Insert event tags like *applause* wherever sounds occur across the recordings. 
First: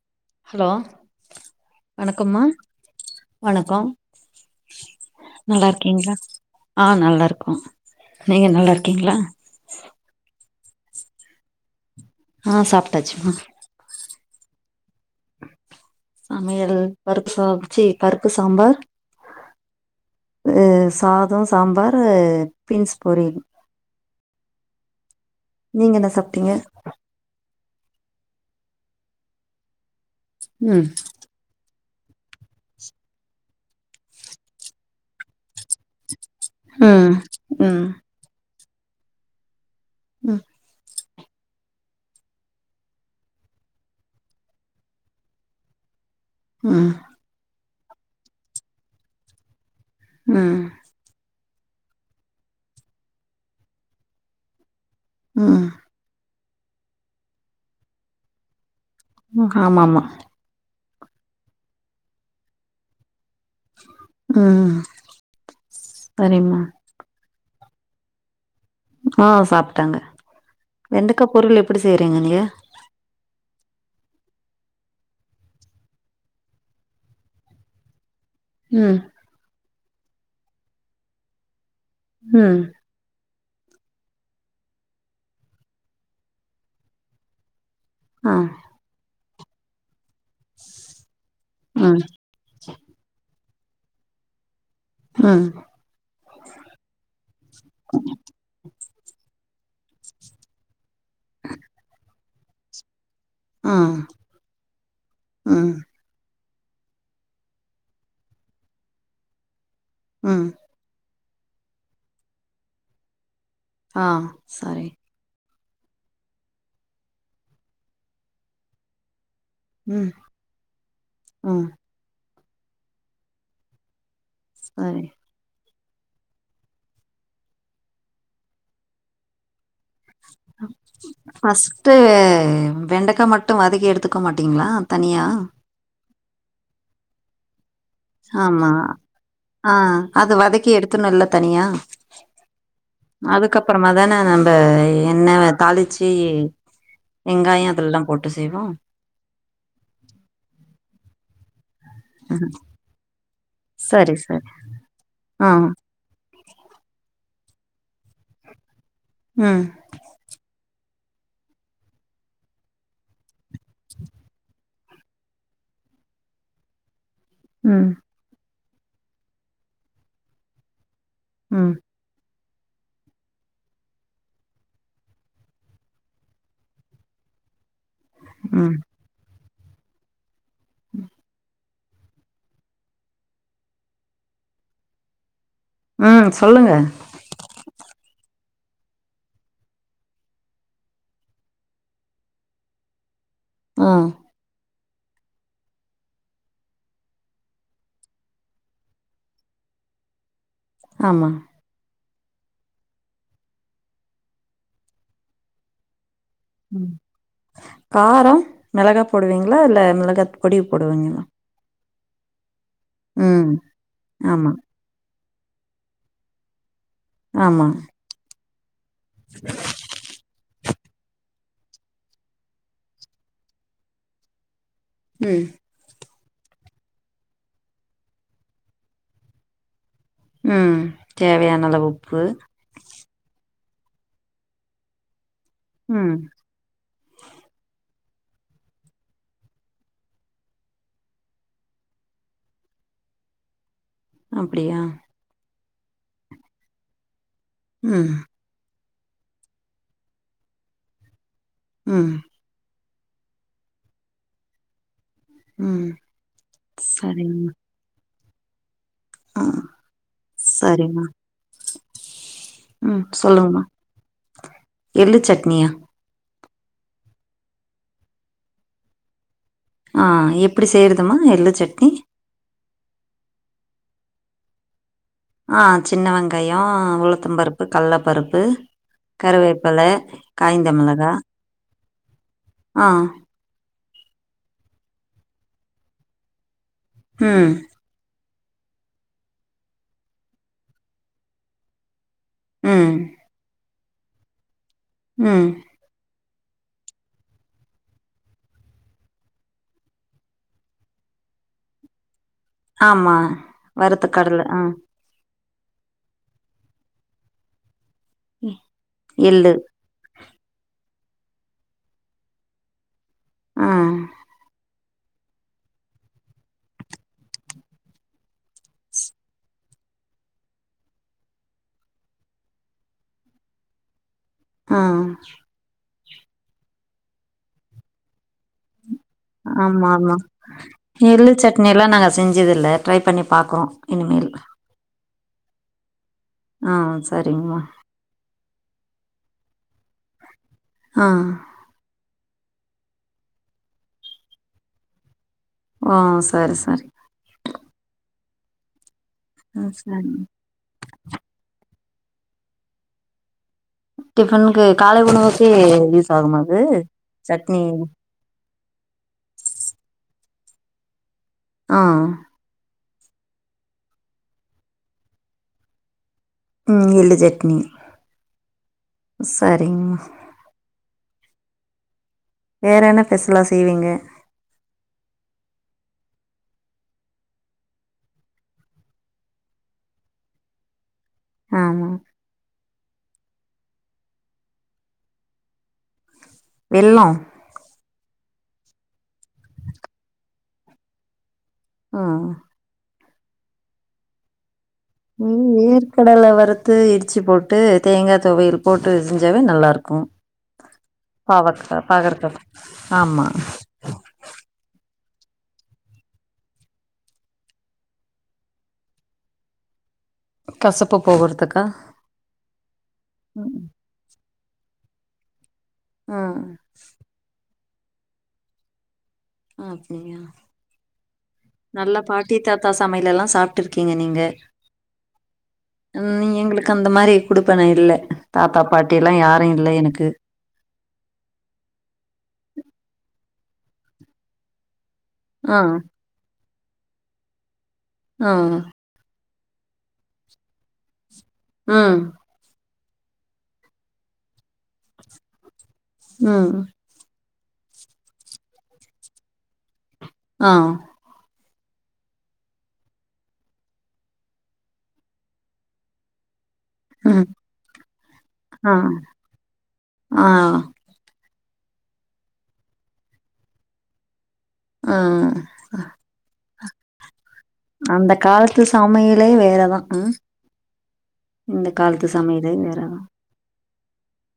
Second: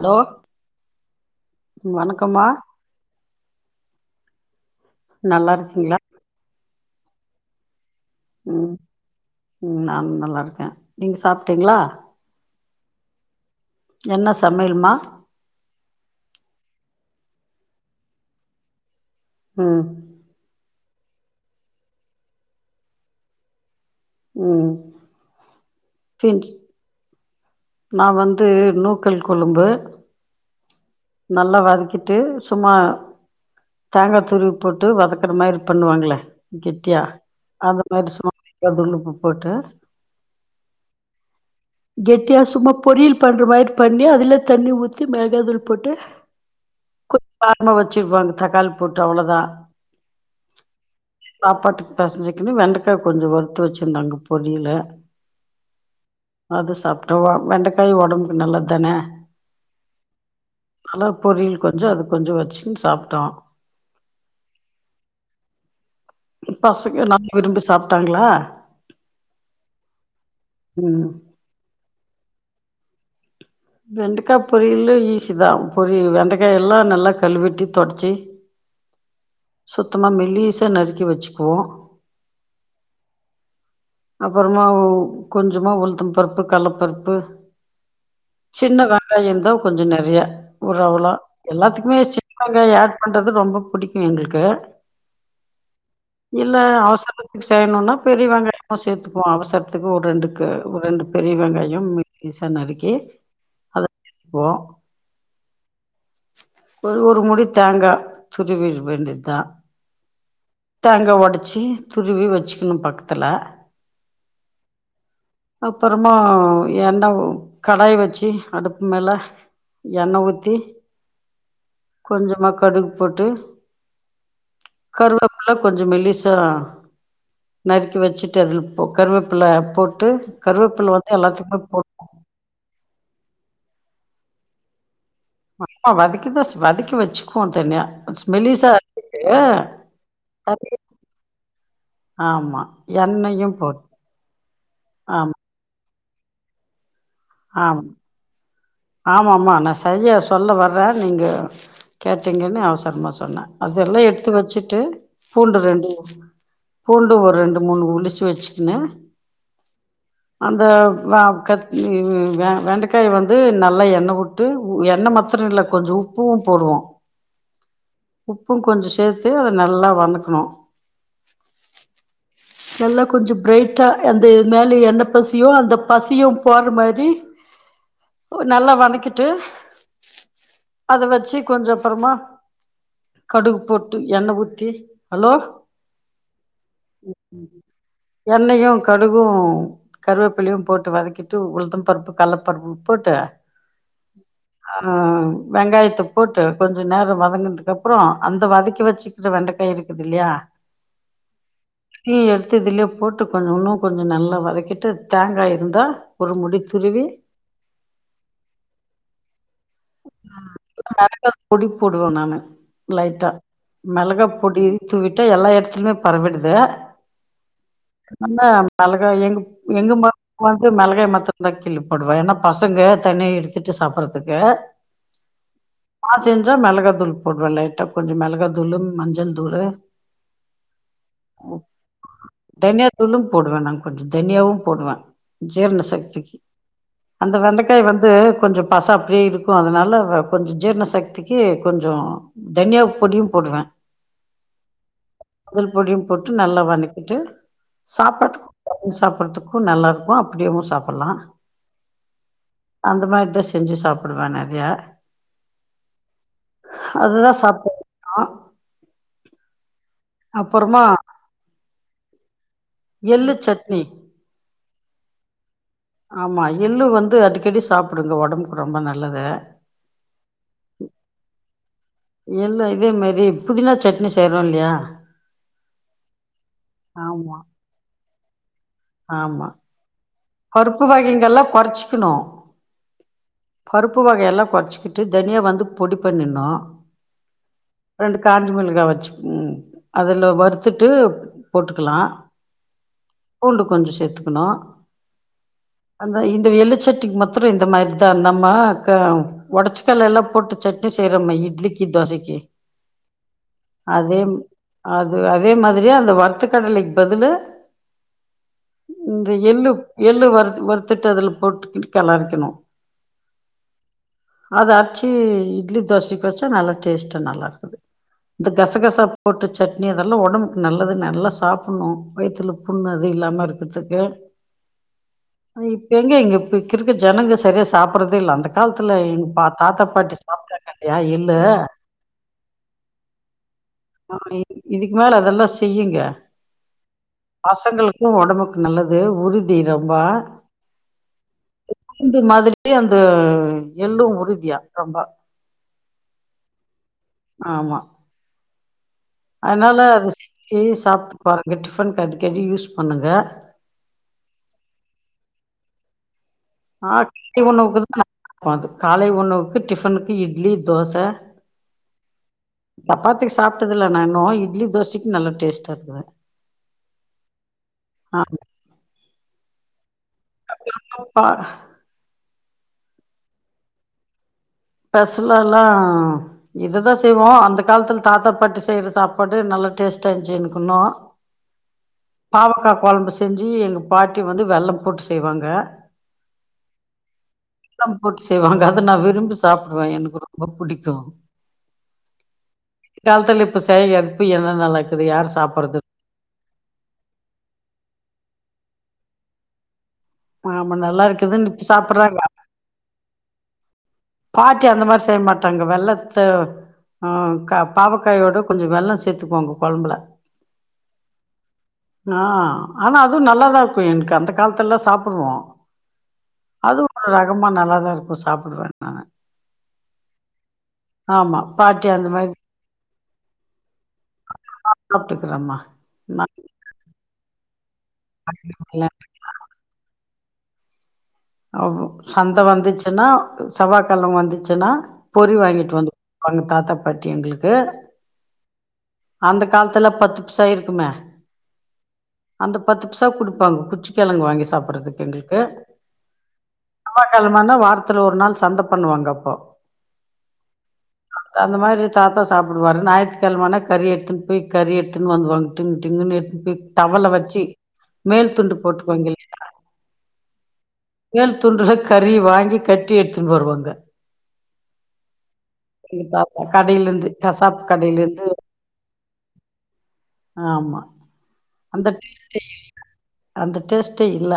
Hello hello வணக்கம்மா வணக்கம் நல்லா இருக்கீங்களா ஆ நல்லருக்கோ உம் உம் நானு நல்லா இருக்கே நீங்க சாப்பிட்டீங்களா ஆ சாப்பிட்டாச்சு மா என்ன சமையலுமா சமையல் பருப்பு அவிச்சி பருப்பு சாம்பார் உம் சாதம் சாம்பார் பின்ஸ் பொரியல் உம் நீங்க என்ன சாப்பிட்டீங்க நா வந்து நூக்கல் கொழும்பு ம் நல்ல வதக்கி ட்டு சும்மா தேங்கா துருவி போட்டு வதக்குற மாரி பண்ணுவாங்கல்ல கெட்டியா ம் அது ம் மாரி *inaudible* க தூளுப்பு போட்டு ம் கெட் ட்டியா சும்மா பொறியில் பண்ற மாரி பண்ணி அதுல தண்ணி ஊத்தி மெளகாதூள் போட்டு ம் ம்மா வெச்சிருவாங்க தக்காளி போட்டு அவ்வளோதா ம் சாப்பாட்டுக்கு பெசஞ்சுக்குனு வெண்டக்கா கொஞ்சோ வறுத்து வெச்சிருந்தாங்க பொறியில ம் அது சாப் டு வா வெண்டைக்காய் ஒடம்புக்கு நல்லது தானே ம் ஆமாமா நல்லா பொறியில் கொஞ்சோ அது கொஞ்சோ வெச்சுன்னு சாப்ட்டோ ம் சரிமா பசங்க நல்லா விரும்பி சாப்ட்டாங்களா ஆ சாப்ட்டாங்க ம் வெண்டக்கா பொறியல் எப்புடி செய்றீங்க நீங்க வெண்டைக்கா பொறியல்லும் ஈஸிதா பொறியில் வெண்டைக்கா எல்லா நல்லா கழுவிட்டி தொடச்சி ம் சுத்தமா மெல்லிசா நறுக்கி வெச்சுக்குவோம் ம் அப்றமா கொஞ்சமா உளுத்தம் பருப்பு கல்லப் பருப்பு ஆ சின்ன வெ ங்காயோ இந்தா கொஞ்சோ நெறையா ஒரு அவ்ளா எல்லாத்துக்குமே ம் சின்ன வெங்காயோ ஆட் பண்றது ரொம்போ பிடிக்கூ எங்குளுக்கு ம் இல்ல அவசரத்துக்கு செய்யணுனா பெரிய வெங்காயமு சேத்துக்குவோ அவசரத் துக்கு ஒரு ரெண்டுக்கு ஒரு ரெண்டு பெரிய வெங்காயம் மெல்லிசா நறுக்கி ஆ *unintelligible* ம் ஒரு ஒரு மூடி தேங்கா துருவிரு வேண்டித்தா ம் தேங்கா ஒடச்சு துருவி வெச்சுக்குணு பக்கத்துல ஆ சரி அப்றமா எண்ண ஊ கடாய் வெச்சி அடுப்பு மேல ம் எண்ண ஊத்தி ம் கொஞ்சமா கடுகு போட்டு செரி கருவேப்பில கொஞ்சோ மெல்லிசா நறுக்கி வச்சுட்டு அதுல போ கருவேப்புல போட் டு கருவேப்பல வந்து எல்லாத்துக்குமே போட் ஃபஸ்ட்டு வெண்டக்கா மட்டூ வதக்கி எடுத்துக்கோ மாட்டிங்களா தனியா கி தா வதக்கி வச்சுக்குவோ தனியா ஆமா மெலிசா அரைச்சிட்டு ஆ அத வதக்கி அது எடுத்துருணு இல்ல தனியா ஆமா எண்ணெயு போட்டு அதுக்கப்றமா தானே நம்ம எண்ண ஆமா தாளி ச்சி வெங்காயோ அதெல்லா போட்டு செய்வோ ஆமா ஆமா நா சரியா சொல்ல வ ரே நீங்க கேட்டீங்கன்னு அவசரமா சொன்னே அதெல்லா சரி எடுத்து சரி வச்சுட்டு ஆ பூண்டு ம் ரெண்டு பூண்டு ஒரு ரெண்டு மூணு உரிச்சு வச்சிக்கின்னு அந்த வா கட் ம் வெண்டக்காய் வந்து ந ல்லா எண்ண விட்டு எண்ண மத்திரோ இல்ல கொஞ்சோ உப்பூ போடுவோ உம் உப்பூ கொஞ்சோ சேத்து அத நல்லா வணக்கணு உம் நல்லா கொஞ்ச பிரரைட்டா அந்த இது மேல என பசியோ அந்த பசியு போற மாதிரி ம் நல்லா வதக்கிட்டு அத வச்சு கொஞ்ச அப்புறமா கடுகு போட்டு எண்ணெ ஊத்தி ஹலோ உம் சொல்லுங்க எண்ணெயையு கடுகு கருவேப்பிள்ளையு போட்டு வதக்கிட்டு உளுத்த பருப்பு கலப்பருப்பு போட்டு ஆ அ வெங்காயத்த போட்டு கொஞ்ச நேரம் வதங்கதுக்கு அப்புறம் அந்த வதக்கி வச்சுக்கிற வெண்டைக்காய் இருக்குது இல்லையா ஆமா நீ எடுத்து இதுலயே போட்டு கொஞ்ச இன்னு கொஞ்ச நல்லா வதக்கிட்டு தேங்காய் இருந்தா ஒரு முடி துருவி கார மிளகா போடுவீங்களா இல்ல மிளகா பொடி போடுவீங்களா போடுவோ நானு லைட்டா ம் மெளகா ஆமா பொடி தூவிட்டு ட்ட எல்லா எடத்துலிமே பரவிடுது ஆமா ஆமாம் மெளகாய் எங் எங்க ம வந்து மெளகாய் மாத் ந்த கிழ்லப்போடுவே ஏனா பசங்க தண்ணி எடுத்துட்டு சாப்பறதுக்கு ம் நான் செஞ்சா மெளகா தூள் போடுவே லைட்டா கொஞ்சோ மெளகா தூளு மஞ்சள் தூளு ம் தேவையான அளவு உப்பு தனியா தூளும் போடுவே நா கொஞ்சோ தனியாவு போடுவே ம் ஜீர்ணசக்திக்கி அந்த வெண்டைக்காய வந்து கொஞ்சோ பச அப்பிடியே இருக்கு அதனால கொஞ்சோ ஜீரண சக்திக்கி கொஞ்சோ தனியா பொடியும் போடுவே அப்டியா அதுல் பொடியும் போட்டு நல்லா வதக்கிட்டு ம் சாப்பாட்டுக் ம் சாப்புட்றதுக்கு நல்லாருக்கு அப்டியேவு சாப்புர்லா ம் அந்த மாதிரிதா செஞ்சு சாப்புடுவோ நெறையா ம் சரிம்மா ஆ அ அப்பறமா ம் சொல்லுங்மா எள்ளு சட்னியா ஆமா எள்ளு வந்து அடிக்கடி சாப்புடுங்க ஒடம்புக்கு ரொம்ப நல்லது ஆ எப்பிடி செய்யறதும்மா எள்ளு சட்னி எள்ளு இதே மேரி புதினா சட்னி செய்யறோ இல்லையா ஆ சின்ன வெங்காயோ ஆமா உளுத்தம் பருப்பு கல்லப்பருப்பு ஆமா கருவேப்பல பருப்பு வகைகள்ல்லா கொறைச்சிக்குணு ஆ பருப்பு வகையெல்லா கொறைச்சிக்கிட் விட்டு தனியா வந்து பொடி பண்ணிர்ன்னு ம் ரெண்டு காஞ்சு மெளகா வச்சுக்குங் அதுல வறுத்துட்டு போட்டுக்கலா ம் இன்னு கொஞ்சோ சேத்துக்கணு ம் இந்த இந்த எள்ளு சட்னிக்கு மத்துரே இந்த மாரி தா நம்மா கா ஒடச்சக்கல்லேல்லா போட்டு சட்னி செய்றோமேய் இட்லிக்கி தோசைக்கி ஆமா வறுத்த கடல ஆ அது அதே மாதிரியே அந்த வறுத்த கடலைக்கு பதிலு ம் எள்ளு எள்ளு வறுத்து வறுத்துட்டு அதுல போட்டுக்கிட்டு கெளரிக்கணு ஆ அதான் ச்சு இட்லி தோசைக்கு வச்சா நல்லா டேஸ்ட்டு நல்லா இருக்குது இந்த கசகசா ஸ்- போட்டு சட்னி அதெல்லா ஒடம்புக்கு நல்லது நல்லா சாப்புட்ணு வயித்துல புண்ணு அது இல்லாம இருக்குற்துக்கு ஆ இப்ப எங்க இங்க இப்பக்கிருக்க ஜனங்க சரியா சாப்பட்றதே இல்ல அந்த காலத் ஆமா ஆமா எள்ளு சட்னி எல்லா நாங்க செஞ்சது இல்ல ட்ரை பண்ணி பாக்குறோ இனிமேல் மொதல அதெல்லா செய்யுங்க ஆ சரிங்கம்மா பசங்களுக்கு ஒடம்புக்கு நல்லது உரிக் தி ரொம்பா ஆ இது மாதிரி அந்த எள்ளு உறுதியா ரொம்ப ஆ சரி சரி ஆமா ம் அதுனால அது சரி ருசிச்சு சாப்ட்டு பாருங்க டிஃபன்க்கு அடிக்கடி யூஸ் பண்ணுங்க டிஃபனுக்கு காலை உணவுக்கே யூஸ் ஆகுமா அது ஆ சட்னி *inaudible* காலை உணவுக்கு டிஃபனுக்கு இட் இட்லி தோச ஆ சப்பாத்திக்கி சாப்டதுல்ல நா இன்னோ இட்லி தோசைக்கு நல்ல டேஸ்டா இருக்குது ம் எள்ளு சட்னி ஆமா சரி செரிங்மா பா வேற என்ன பெசுலா செய்வீங்க பெசலாலா இதுதா செய்வோ அந்த காலத்துல தாத்தா பாட்டி செய்ற சாப்பாடு நல்லா டேஸ்ட்டா இருந்துச்சு எனக்குண்ணோ ஆமா கொழம்பு செஞ்சு எங்க பாட்டி வந்து வெல்லம் போட்டு செய்வாங்க வெல்லோ வெல்லம் போட்டு செய்வாங்க அத நா விரும்பி சாப் சாப்டுவே எனக்கு ரொம்ப புடிக்கு ஆ காலத்துல இப்ப செயகாதுப்ப என்ன நல்லா இருக்குது யார் ம் சாப்பறது வேர்கடல வருத்து இடிச்சு போட் போட்டு தேங்கா துவையல் போட்டு செஞ்சாவே நல்லா இருக் ம் ஆமா நல்லா இருக்குதுன்னு இப்ப பாவக்கா சாப்பறாங்க பாகற்காய் கொ ஆமா பாட்டி அந்த மாரி செய்ய மாட்டாங்க வெல்லத்த ஆ கா பாவக்காய்யோட கொஞ்சோ வெல்லோ சேத்துக்குகோங்க கொழம்புல கசப்பு போகுறதுக்கா ஆ ஆனா அதுவு நல்லாதா ம் இருக்கு எனக்கு அந்த காலத்துல்லா சாப்பிடுவோ ம் அது ஒரு ரகமா நல்லா நல்லா இருக்கு சாப்படுவே ஆ அப்படியா ஆமா. நல்லா அந்த மாரி பாட்டி தாத்தா சமையல எல்லா சாப்பிட்டு இருக்கீங்க நீங்க சாப்பிட்டுக்கிறேம்மா. நான் உம் எங்களுக்கு அந்த மாரி கொடுப்பன இல்ல தாத்தா இல்ல. பாட்டி எல்லா யாரு இல்லை எனக்கு ஓ சந்த வந்துச்சுன்னா செவ்வாகிழம வந்துச்சுன்னா பொறி ஆ வாங்கிட்டு வந்து வா தாத்தப்பாட்டி எங்களுக்கு ஆ அந்த காலத்துல பத்து பீஸா இருக்குமே உம் பத்து பீஸா கொடுப்பாங்க குச்சி கிழங்கு வாங்கி சாப்பிடறதுக்கு எங்களுக்கு உம் காலமானா வாரத்துல ஒரு நாள் சந்த பண்ணுவாங்க அப்போ ஆ அந்த மாரி தாத்தா சாப்பிடுவாரு ஞாயித்துக்கிழமனா கறி எடுத்துன்ட்டு போய் கறி எடுத்துன்னு வந்துவாங்க டிங்கு டிங்கன்ன எடுத்துட்டு போய் டவல்ள ம். வச்சு மேல் துண்டு ஆ. போட்டுக்வாங்க இல்லையா ஆ மேல் துண்டுல கறி வாங்கி கட்டி எடுத்துன்னு வருவாங்க ஆ இ பாப்பா கடைலிருந்து அந்த காலத்து சமையலே வேறதா ஆ ஆமா இந்த காலத்து சமயலே வேற டேஸ்டே இல்ல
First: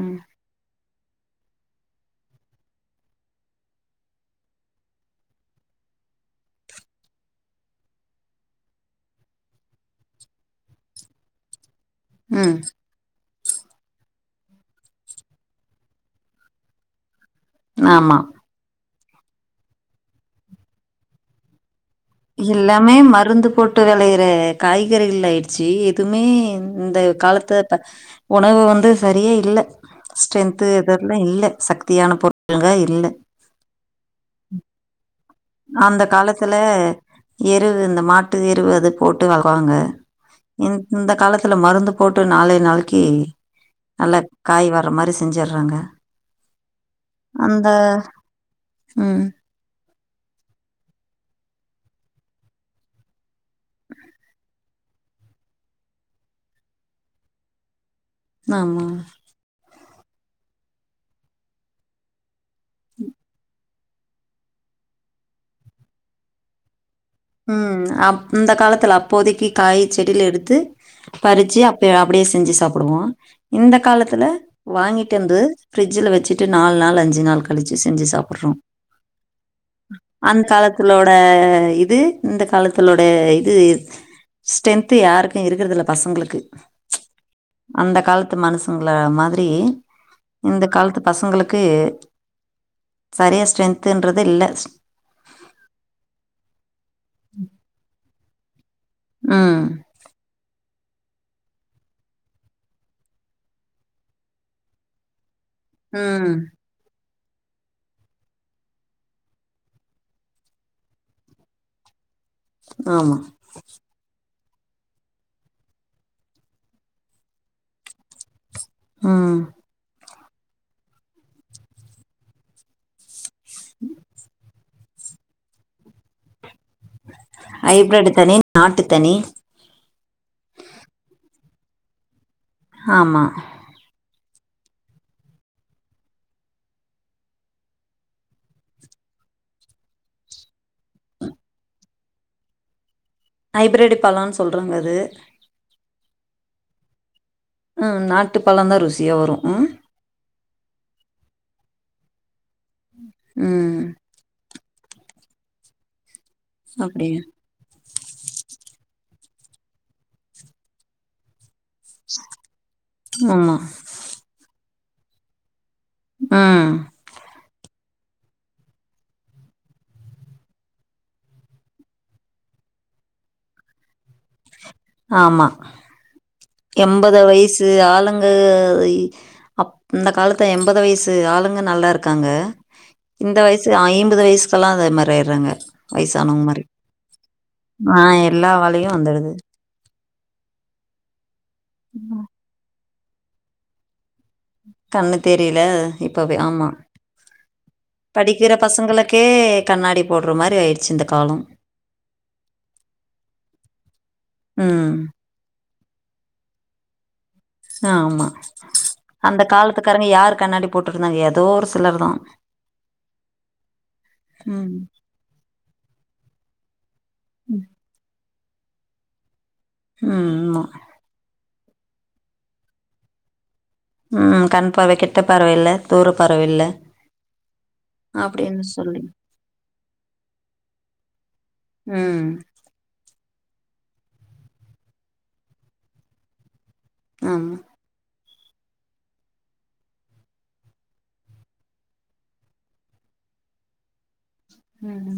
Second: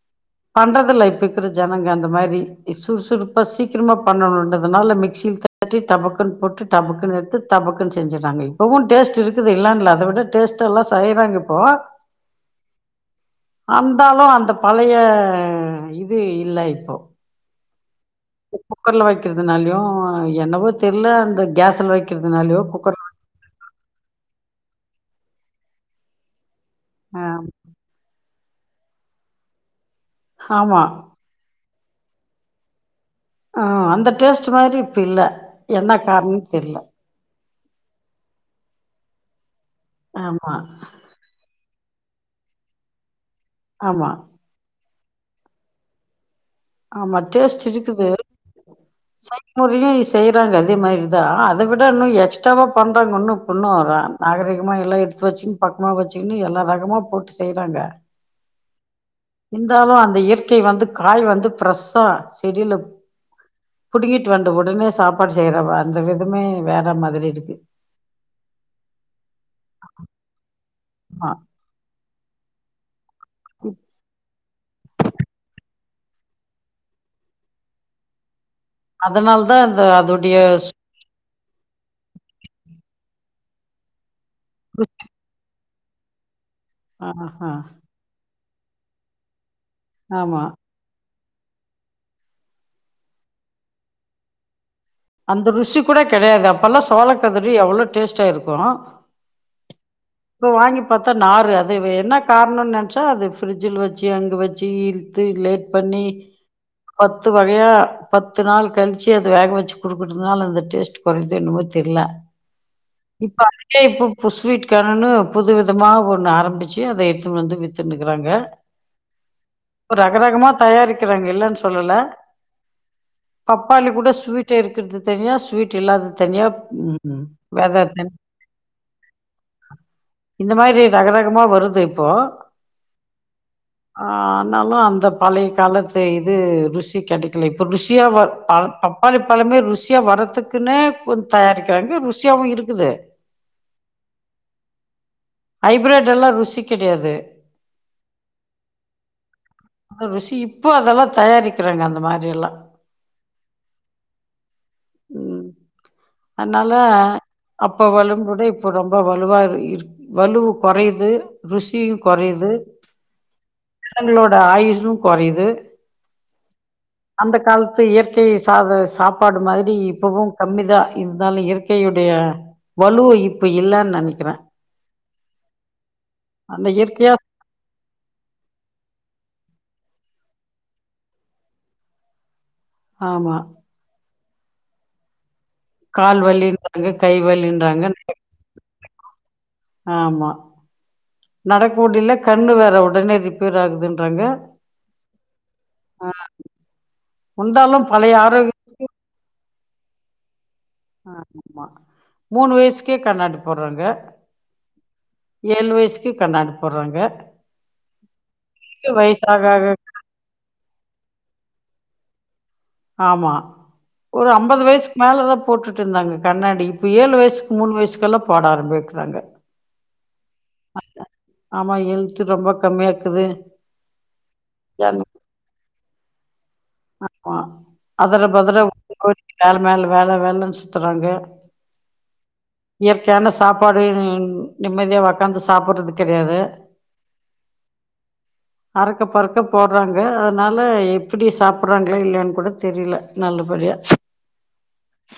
ம் பண்றதுல்ல இப்ப இருக்கிற ஜனங்க அந்த மாரி சுறுசுறுப்பா சீக்கிரமா பண்ணுன்றதுனால மிக்சியில் தட்டி டபக்குன்னு போட்டு டபக்குன்னு எடுத்து டபக்குன்னு செஞ்சுட்டாங்க இப்பவும் டேஸ்ட் இருக்குது இல்லாம்ல அத விட டேஸ்ட்லா செய்யறாங்க இப்போ உம் அந்தாலு அந்த பழைய ஆ இது இல்ல இப்போ ஆமா குக்கர்ல வைக்கிறதுனாலயு என்னவோ தெரியில அந்த கேஸ்ல வைக் எல்லாமே மருந்து போட் டு விளையற காய்கறிகள் ஆயிடுச்சு எதுவுமே இந்த ஆ காலத்த ப்ப உணவு வந்து சரியே இல்ல ஸ்டரன்ரத் ஆமா இது எல்லா இல்ல சக் த்தியான பொருட்களா இல்ல ஆ அந்த டேஸ்ட் மாரி இப்ப இல்ல என்ன அந்த காரணம்னு காலத்துல தெர்ல எருவு இந்த மாட்டு எருவு அது போட்டு வள ப்பாங்க ஆமா இந்த காலத் த்துல மருந்து போட்டு நாளை நாளைக்கு ஆமா நல்லா காய் வ ற மாரி செஞ்சடுறாங்க ஆமா டேஸ்ட் இருக்குது ம் சைம் டூ ரிலீஸ் செய்யறாங்க அதே மாதிரிதா அத விட இன்னும் எக்ஸ்ட்வா பண்றாங்க ஒன்னும் பொண்ணும் வர நாகரீகமா எல்லாம் எடுத்து வச்சுக்கு பக்கமா வச்சுக்கன்னு எல்லா ரகமா போட்டு செய்யறாங்க ஆமா இருந்தாலும் அந்த இயற்கை வந்து காய் வந்து பிரரெஷா செடில புடிங்கிட்டு வந்த உடனே சாப்பாடு செய்யறவ அந்த விதமே வேற மாத் உம் அ அந்த காலத்துல அப்போதைக்கு காய் செடியில எடுத்து ஆ பறிச்சு அப்ப யா அப்டியே செஞ்சு சாப்டுவோ இந்த காலத்துல வாங்கிட்டு வந்து ஃப்ரிட்ஜில வச்சுட்டு நாலு நாள் அஞ்சு நாள் கழிச்சு செஞ்சு சாப்பிட்றோ அதனால தா இந்த அதோடைய அந்த ஸ் காலத்தலோட இது இந்த காலத்தில்ல தோட இது ஸ்டென்த் யாருக்கும் இருக்குறதுல பசங்களுக்கு ஆ அ மனுசங்கள மாதிரி ஆமா இந்த காலத்து பசங்களுக்கு சரியா ஸ்ட்ரென்துன்றது இல்ல அந்த ருஷி கூட கிடையாது அப் பல்லா சோளக்கதுறு எவ்வளோ டேஸ்டா இருக்கு இப்போ ம் வாங்கி பாத்தா நாரு அது வே என்ன காரணோன்னு நெனச்சா அது ஃபிரிட்ஜில வச்சு அங்க வச்சு இழுத்து லேட் பண்ணி ம் பத்து வகையா பத்து நாள் கழிச்சு அது வேக வச்சு குடுகுற்னால அந்த டேஸ்ட் கொறஞ்சே என்னமோ தெர்ல ஆமாம் இப்ப வந்துட்டு இப்போ இப்போ ஸ்வீட் காரோன்னு புது விதமா ஒண்ணு ஆரம்பிச்சு அத எத்துன்னு வந்து வித்துனுகுறாங்க வித்துன்னுக்கிறாங்க ம் ரகரகமா தயாரிக்கிறாங்க இல்லன்னு சொல்லல பப்பாளி கூட ஸ்வீட் டே இருக்குறது தனியா ஸ்வீட் இல்லாதது தனியா ம் ம் வாட் ஹைப்ரிட் ஆப்பன் தனி நாட்டு தனி இந்த மாரி ரகரகமா வரும் து இப்போ ஆமா ஆ ஆனாலு அந்த பழைய காலத்து இது ருசி கிடைக்குல இப்ப ருசியா வ ப பப்பாளி பழமே ருசியா வர்றதுக்குன்னே கொஞ் தயாரிக்கிறாங்க ருசியாவும் இருக்குது ஹைப்ரிட்டு பழன்னு சொல்றங்க அது ஹைபிரட் எல்லா ருசி கிடையாது ம் நாட்டு பழம் தான் ருசியா வரும் ம் க்கிரங்க அந்த மாரி எல்லா ம் ம் அதனால அப்படியா அப் இப்போ வலும் கூட இப்போ ரொம்ப வலுவா இரு இருக் வலுவ் குறையுது ருசியும் கொறையுது ஆமா *unintelligible* ஆயுஷ ரு கொறையுது ம் அந்த காலத்து இயற் கை சாத சாப்பாடு மாதிரி இப்பவும் கம்மிதா இருந்தாலும் இயற்கையுடைய வலுவ் இப்ப இல்லன்னு நனைக்கிறே ஆமா இயற்கையா எண்பது வயசு ஆள் ளுங்க இ அப் இந்த காலத்து எண்பது வயசு ஆளுங்க நல்லா இருக்காங்க ஆமா இந்த வயசு ஐம்பது வயசு சல்லா அதே மாரி ஆயிறாங்க கால் வலின்றாங்க கை வலின்றாங்க ஆ எல்லா வேலையும் *unintelligible* வந்துடுது ஆமா நடக்க முடில கண்ணு வேற டனே ரிப்பேர் ஆகுதுன்றாங்க கண்ணு தெரில ஆ இப்பவே ஆமா இருந்தாலு பழைய படிக்கிற பசங்களுக்கே கண்ணாடி போட்ற மார் ஆ ஆமா மூணு வயசுக்கே கண்ணாடி போட்றாங்க ம் ஏழு வய்சு கண்டாண்டி போட்றாங்க ஆ ஆமா அந்த ஆக காலத்துக்காரங்க யாரு கண்ணாடி போட்டு இருந்தாங்க ஏதோ ஒரு ஒரு சிலர் தா ஆமா ஒரு அம்பது ம் வயசுக்கு மேலதா போட்டுட்டு இருந்தாங்க கண்ணாடி இப்ப ஏழு வயசுக்கு ம் மூணு வயசுக்குல்லா பாட ஆரம்பிக்கிறாங்க ஆமா ஆமா ஹெல்து ரொம்ப கம்மியா இருக்குது ம் கண் பார்வை கெட்ட பார்வை இல்ல துர ஆமா அதல பதர அப்டின்னு சொல்லி கோ வேல மேல வேல வேலன்னு சுத்துறாங்க ம் இயற்கையான சாப்பாடு நிம்மதியா உக்காந்து சாப்படுறது கெடையாது ஆமா அறக்க பறக்க போடுறாங்க அதனால எப்படி சாப்பறாங்கள இல்லலைன்னு கூட தெரில நல்லபடியா ம்